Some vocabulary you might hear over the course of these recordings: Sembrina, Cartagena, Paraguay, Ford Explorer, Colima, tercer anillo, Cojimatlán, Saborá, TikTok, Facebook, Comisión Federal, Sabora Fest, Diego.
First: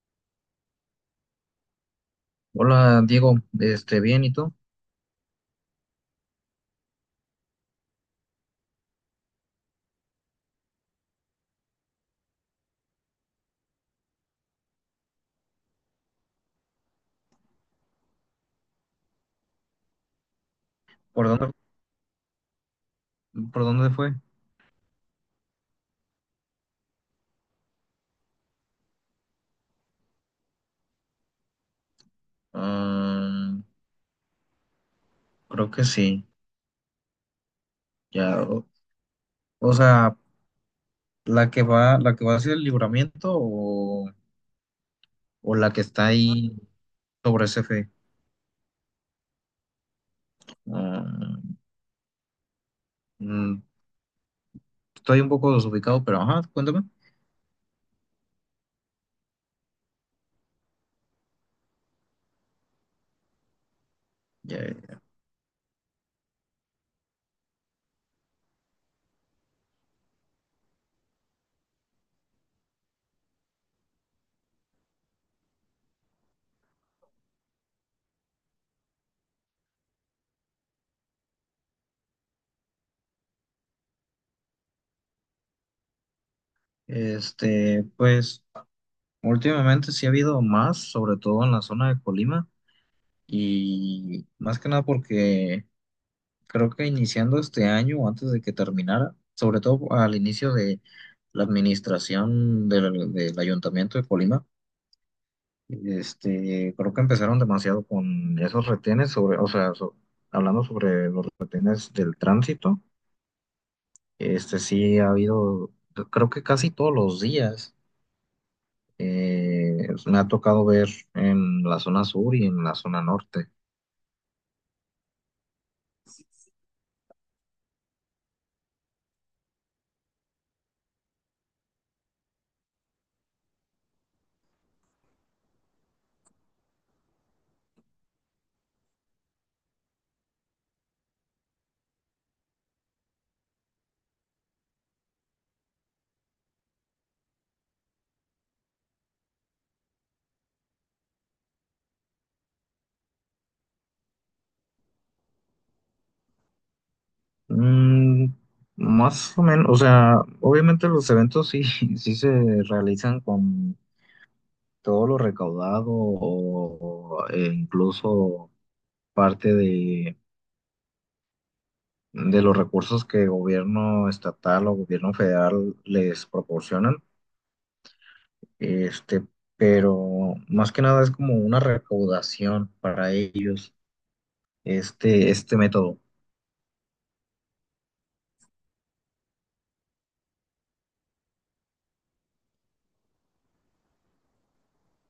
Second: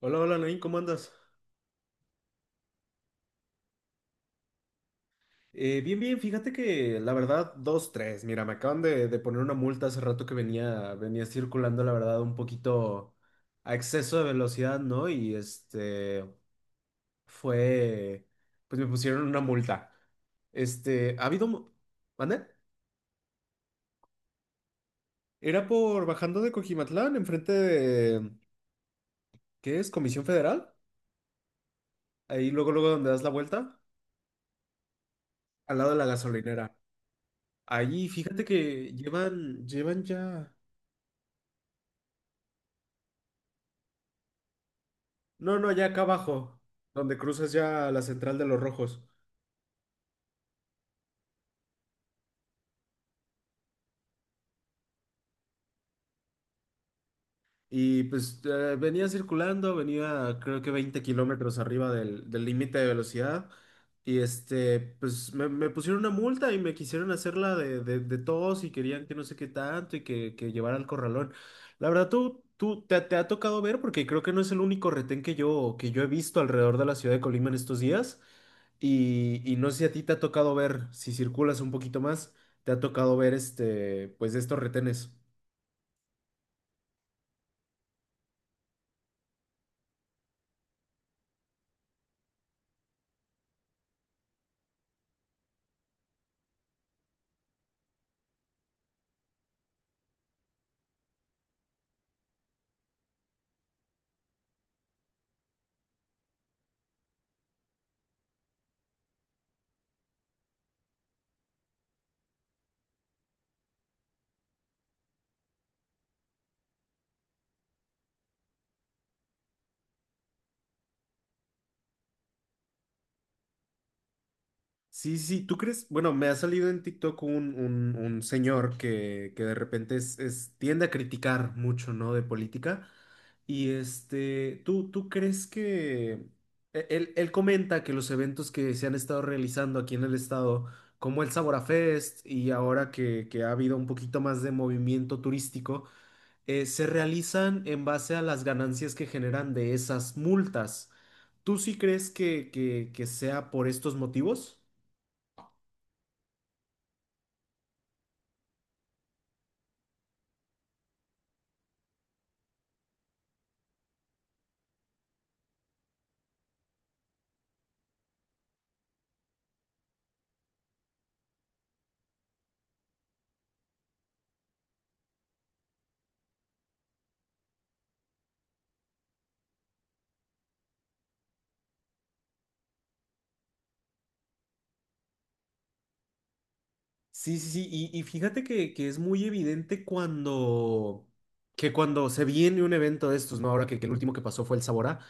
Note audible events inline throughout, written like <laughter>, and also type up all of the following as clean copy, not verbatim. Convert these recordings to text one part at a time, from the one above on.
Hola, hola, Nain, ¿cómo andas? Hola Diego, bien, ¿y tú? Bien, bien, fíjate que la verdad, dos, tres. Mira, me acaban de poner una multa hace rato que venía circulando, la verdad, un poquito a exceso de velocidad, ¿no? Y fue, pues me pusieron una multa. Ha ¿Por habido, dónde, ¿mande? por dónde fue? Era por bajando de Cojimatlán, enfrente de, ¿qué es? Comisión Federal. Ahí luego, luego donde das la Mm, vuelta, creo al que lado de la sí, gasolinera. Ahí, ya, fíjate que llevan, o llevan sea, ya. La que va hacia el libramiento, o No, no, la que ya acá está ahí abajo, donde sobre cruzas ese ya fe. la central de los rojos. Ah, mm, estoy un poco desubicado, pero ajá, cuéntame. Y pues venía circulando, venía creo que 20 kilómetros arriba del límite de velocidad. Y Ya. pues me pusieron una multa y me quisieron hacerla de tos y querían que no sé qué tanto y que llevara al corralón. La verdad, tú te ha tocado ver, porque creo que no es el único retén que yo he visto alrededor de la ciudad de Colima en estos días. Y no sé si a ti te ha tocado ver, si circulas un poquito más, te ha tocado ver pues estos retenes. Pues últimamente sí ha habido más, sobre todo en la zona de Colima, y más que nada porque creo que iniciando este año o antes de que terminara, sobre todo al inicio de la administración del Ayuntamiento de Colima, este, creo que empezaron demasiado con esos retenes sobre, o sea, hablando sobre los retenes del tránsito. Este, sí ha habido, creo que casi todos los días. Eh, me ha tocado ver en la zona sur y en la zona norte. Sí, sí, sí, ¿tú crees? Bueno, me ha salido en TikTok un señor que de repente tiende a criticar mucho, ¿no? De política. Y ¿tú, crees que él comenta que los eventos que se han estado realizando aquí en el estado, como el Sabora Fest y ahora que ha habido un poquito más de movimiento turístico, ¿se realizan en base a las ganancias que generan de esas multas? ¿Tú sí crees que sea por estos motivos? Mm, más o menos, o sea, obviamente los eventos sí, <laughs> sí se realizan con todo lo recaudado o incluso parte de los recursos que gobierno estatal o gobierno federal les proporcionan. Este, pero más que nada es como una recaudación para ellos, este método. Sí, sí, sí, y fíjate que es muy evidente cuando, que cuando se viene un evento de estos, ¿no? Ahora que el último que pasó fue el Saborá,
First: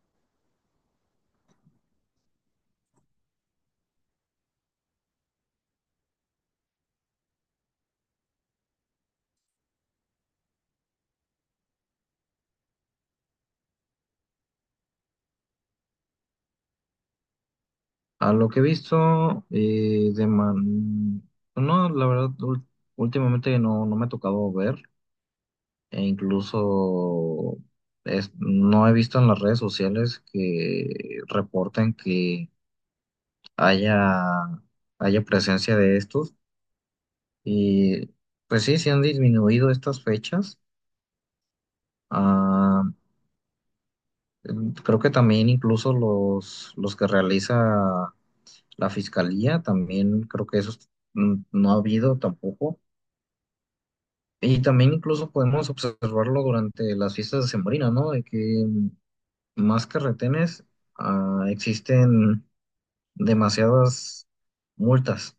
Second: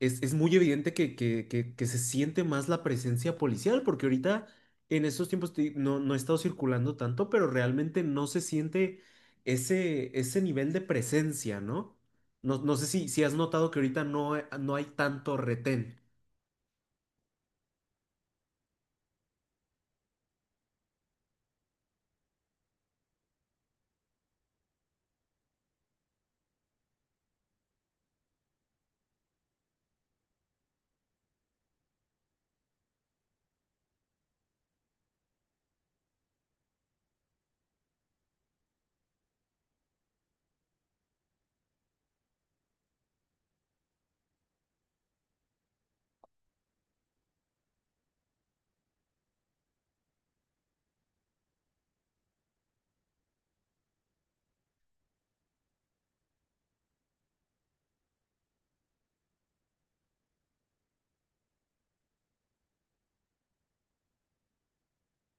es muy evidente que se siente más la presencia policial, porque ahorita en estos tiempos no, no he estado circulando tanto, pero realmente no se siente ese nivel de presencia, ¿no? No, no sé si has notado que ahorita no, no hay tanto retén. A lo que he visto, eh. No, la verdad, últimamente no, no me ha tocado ver, e incluso no he visto en las redes sociales que reporten que haya, haya presencia de estos. Y pues sí, se han disminuido estas fechas. Ah, mm, creo que también incluso los que realiza la fiscalía, también creo que esos mm, no ha habido tampoco. Y también incluso podemos observarlo durante las fiestas de Sembrina, ¿no? De que más que retenes, ah, existen demasiadas multas.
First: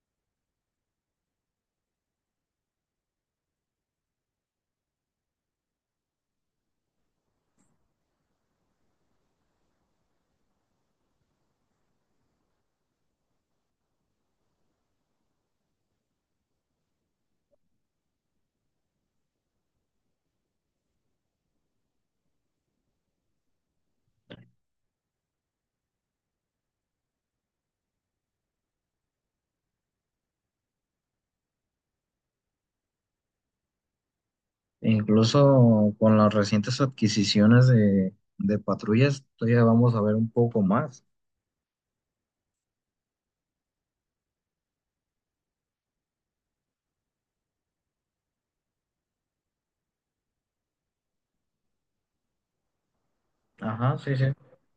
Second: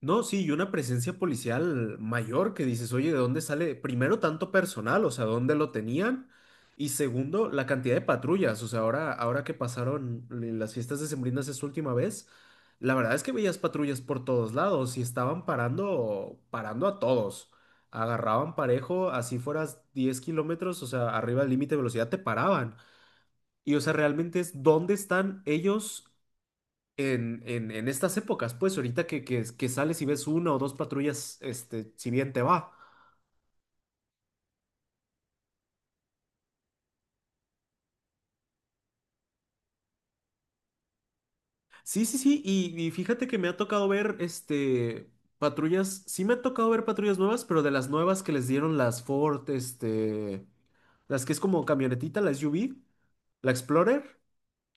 No, sí, y una presencia policial mayor que dices, oye, ¿de dónde sale? Primero, tanto personal, o sea, ¿dónde lo tenían? Y segundo, la cantidad de patrullas, o sea, ahora que pasaron las fiestas decembrinas esa última vez, la verdad es que veías patrullas por todos lados y estaban parando a todos. Agarraban parejo, así fueras 10 kilómetros, o sea, arriba del límite de velocidad te paraban. Y o sea, realmente es dónde están ellos en estas épocas, pues ahorita que sales y ves una o dos patrullas, este, si bien te va. E incluso con las recientes adquisiciones de patrullas, todavía vamos a ver un poco más. Sí, sí, sí, y fíjate que me ha tocado ver, este, patrullas, sí me ha tocado ver patrullas nuevas, pero de las nuevas que les dieron las Ford, este, las que es como camionetita, la SUV, la Ajá, sí, Explorer. sí.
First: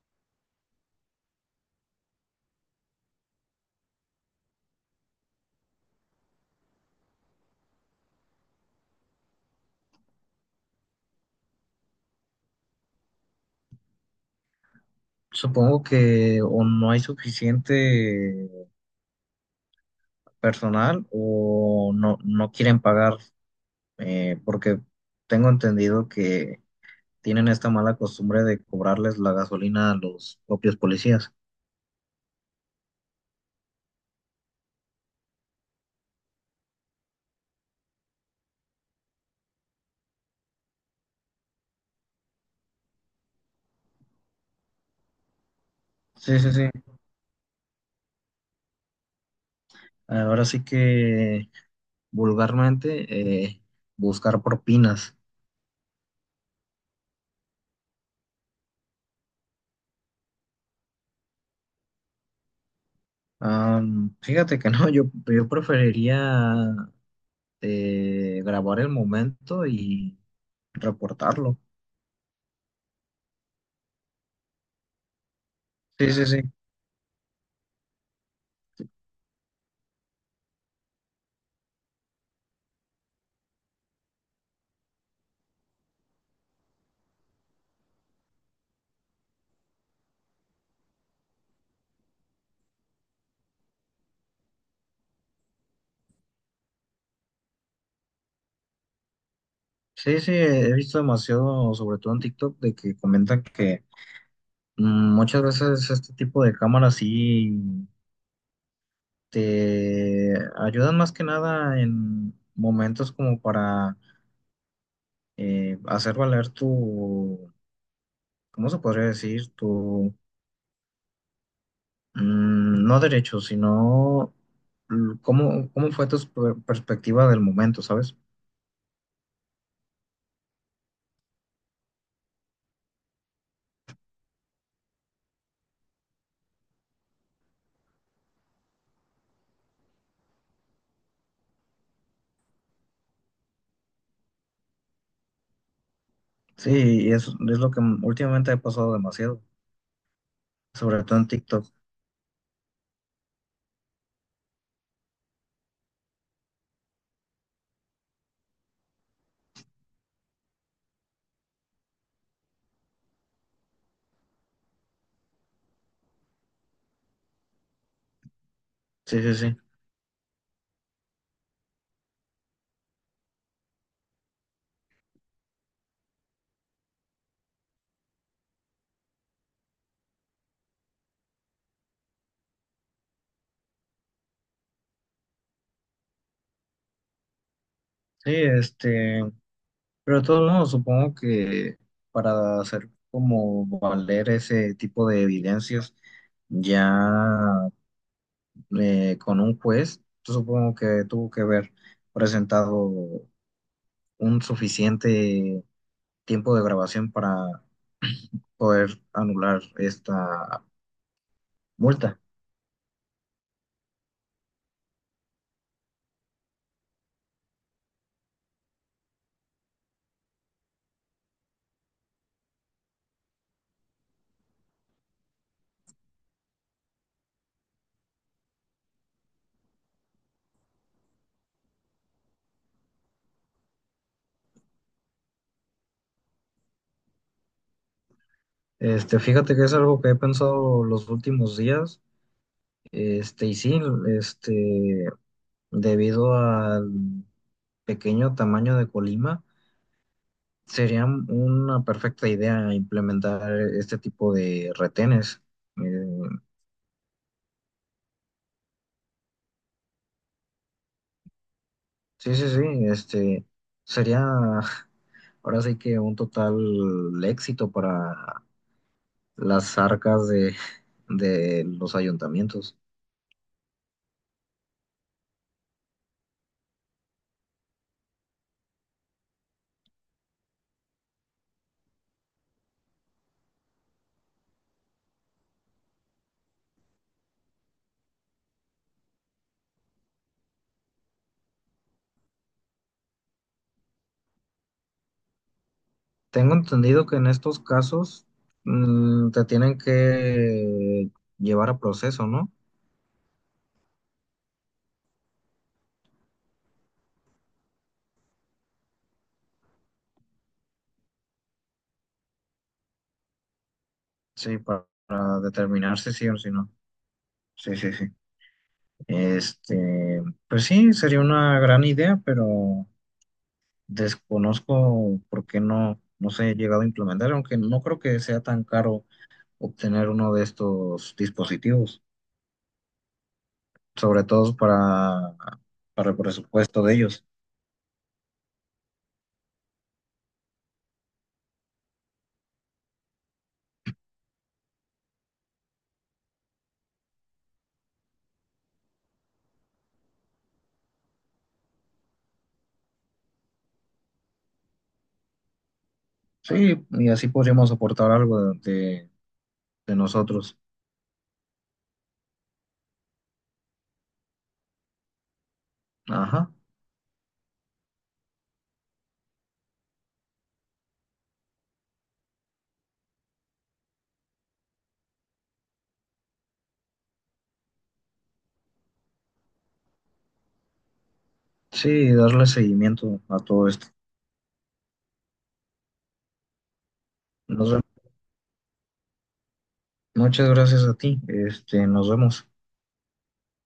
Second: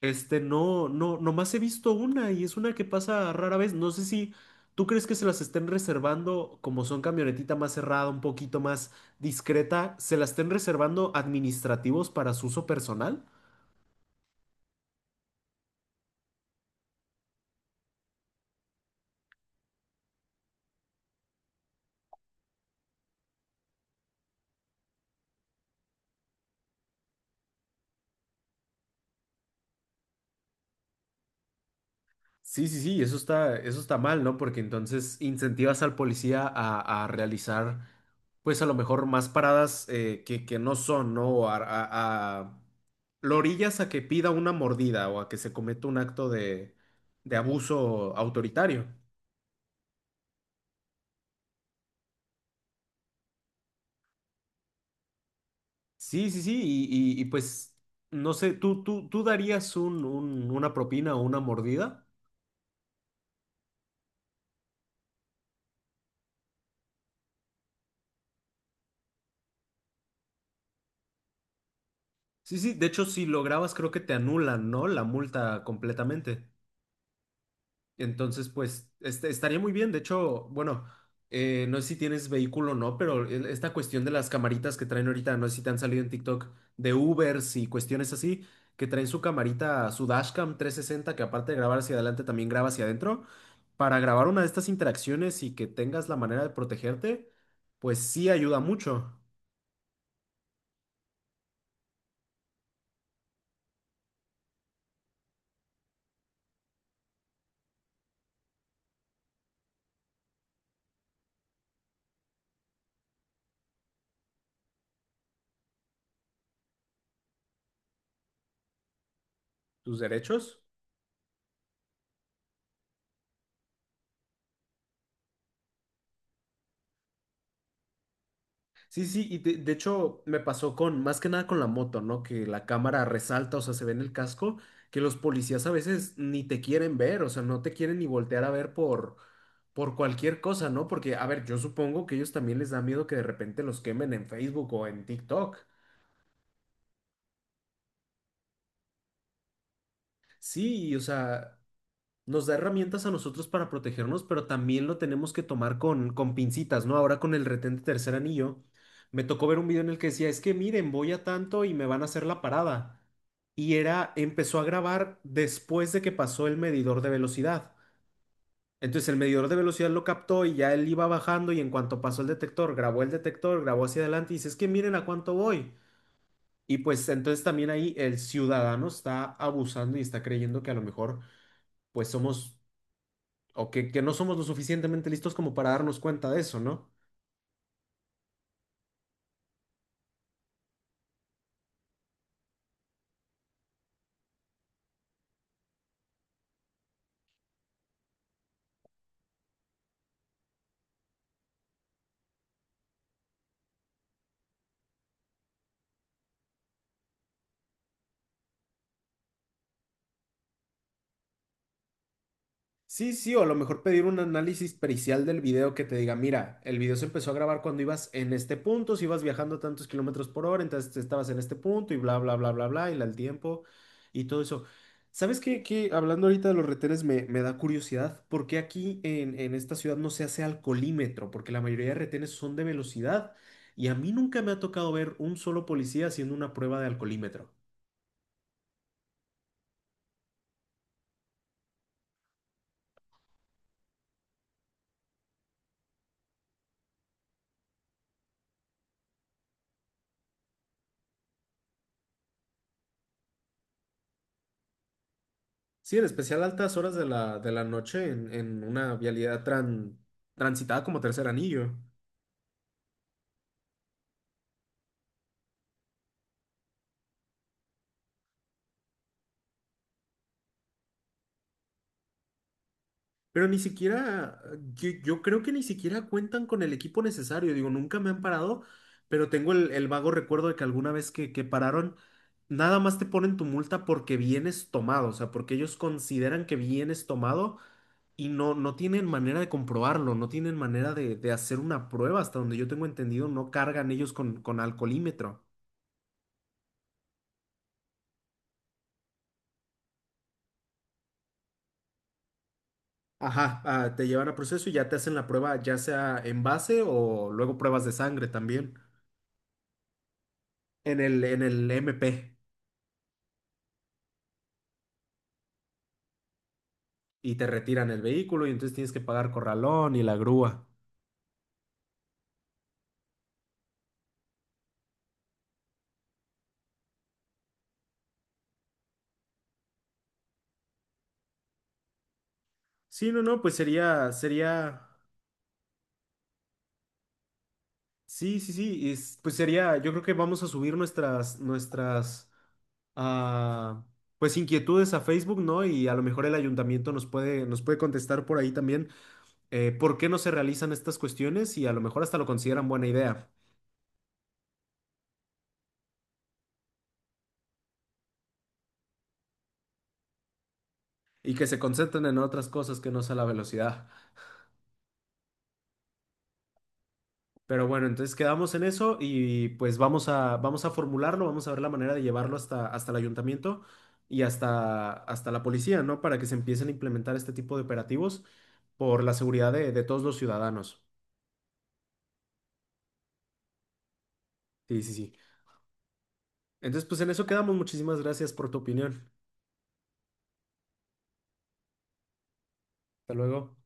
Este, no, no, nomás he visto una y es una que pasa rara vez. No sé si tú crees que se las estén reservando, como son camionetita más cerrada, un poquito más discreta, se las estén reservando administrativos para su uso personal. Supongo que o no hay suficiente personal o no, no quieren pagar, porque tengo entendido que tienen esta mala costumbre de cobrarles la gasolina a los propios policías. Sí, sí, sí, eso está mal, ¿no? Porque entonces incentivas al policía a realizar, pues a lo mejor más paradas que no son, ¿no? O A, a- Lo orillas a que pida una mordida o a que se cometa un acto Sí, sí, sí. De abuso autoritario. Ahora sí que vulgarmente, buscar propinas. Sí, sí, sí, y, y, pues, no sé, tú darías una propina o una mordida? Am, fíjate que no, yo preferiría, grabar el momento y reportarlo. Sí, sí, de hecho, si lo grabas creo que te anulan, ¿no? La multa Sí, sí, sí. completamente. Entonces, pues este, estaría muy bien. De hecho, bueno, no sé si tienes vehículo o no, pero esta cuestión de las camaritas que traen ahorita, no sé si te han salido en TikTok de Ubers y cuestiones así, que traen su camarita, su dashcam 360 que aparte de grabar hacia adelante, también graba hacia adentro. Para grabar una de estas interacciones y que tengas la manera de protegerte, pues sí ayuda mucho. Sí, sí, he visto demasiado, sobre todo en TikTok, de que comentan que mm, muchas veces este tipo de cámaras sí te ayudan más que nada en momentos como para hacer valer tu, ¿cómo se podría decir? ¿Tus Tu, derechos? mm, no derecho, sino mm, cómo, cómo fue tu perspectiva del momento, ¿sabes? Sí, sí, y de hecho me pasó con, más que nada con la moto, ¿no? Que la cámara resalta, o sea, se ve en el casco, que los policías a veces ni te quieren ver, o sea, no te quieren ni voltear a ver por cualquier cosa, ¿no? Porque, a ver, yo supongo que ellos también les da miedo que de repente los quemen en Facebook o en TikTok. Sí, y es lo que últimamente ha pasado demasiado, Sí, y, o sobre todo en sea, TikTok. nos da herramientas a nosotros para protegernos, pero también lo tenemos que tomar con pincitas, ¿no? Ahora con el retén de tercer anillo, me tocó ver un video en el que decía, es que miren, voy a tanto y me van a hacer la parada. Y era, empezó a grabar después de que pasó el medidor de velocidad. Entonces el Sí, sí, medidor de sí. velocidad lo captó y ya él iba bajando y en cuanto pasó el detector, grabó hacia adelante y dice, es que miren a cuánto voy. Y pues entonces también ahí el ciudadano está abusando y está creyendo que a lo mejor pues somos o que no somos lo suficientemente listos como para darnos cuenta de eso, ¿no? Sí, este, pero de todos modos, supongo que para hacer como valer ese tipo de evidencias, ya, con un juez, yo supongo que tuvo que haber presentado un suficiente tiempo de grabación para poder anular esta multa. Sí, sí, o a lo mejor pedir un análisis pericial del video que te diga, mira, el video se empezó a grabar cuando ibas en este punto, si ibas viajando tantos kilómetros por hora, entonces estabas en este punto y bla, bla, bla, bla, bla, y el tiempo y todo eso. ¿Sabes qué? ¿Qué? Hablando ahorita de los retenes, me da curiosidad, ¿por qué aquí en esta ciudad no se hace alcoholímetro? Porque la mayoría de retenes son de velocidad y a mí nunca me ha tocado ver un solo policía haciendo una prueba de alcoholímetro. Este, fíjate que es algo que he pensado los últimos días. Este, y sí, este, debido al pequeño tamaño de Colima, sería una perfecta idea implementar este tipo de retenes. Eh, Sí, en especial altas horas de de la noche en una vialidad transitada como tercer anillo. sí, sí, sí, este, sería <laughs> ahora sí que un total éxito para las arcas de los ayuntamientos. Pero ni siquiera, yo creo que ni siquiera cuentan con el equipo necesario. Digo, nunca me han parado, pero tengo el vago recuerdo de que alguna vez que pararon, nada más te ponen tu multa porque vienes tomado, o sea, porque ellos consideran que vienes tomado y no, no tienen manera de comprobarlo, no tienen manera de hacer una prueba. Hasta donde yo tengo entendido, no cargan ellos con alcoholímetro. Tengo entendido que en estos casos mm, te tienen que llevar a proceso, ¿no? Ajá, ah, te llevan a proceso y ya te hacen la prueba, ya sea en base o luego pruebas de sangre también en en el MP Sí, para determinar si sí o si no. y te Sí, retiran sí, el sí. vehículo y entonces tienes que pagar corralón y la Este, pues grúa. sí, sería una gran idea, pero desconozco por qué no, no se ha llegado a implementar, aunque no creo que sea tan caro obtener uno de estos dispositivos. Sí, no, no, pues Sobre todo sería, para el presupuesto de ellos. sí, sí, sí, pues sería, yo creo que vamos a subir nuestras, ah, pues inquietudes a Facebook, ¿no? Y a lo mejor el ayuntamiento nos puede contestar por ahí también por qué no se realizan estas cuestiones y a lo mejor hasta lo consideran buena idea. Sí, y así podríamos aportar algo de de nosotros. Y que se concentren en otras cosas que no sea la velocidad. Ajá. Pero bueno, entonces quedamos en eso y pues vamos vamos a formularlo, vamos a ver la manera de llevarlo hasta el ayuntamiento y hasta la policía, ¿no? Para que se empiecen a implementar este tipo de operativos por la seguridad de todos los ciudadanos. Sí, darle seguimiento a todo esto. Sí, sí, sí. Entonces, pues en eso quedamos. Nos vemos. Muchísimas gracias por tu opinión. Muchas gracias a ti. Este, nos vemos. Hasta luego.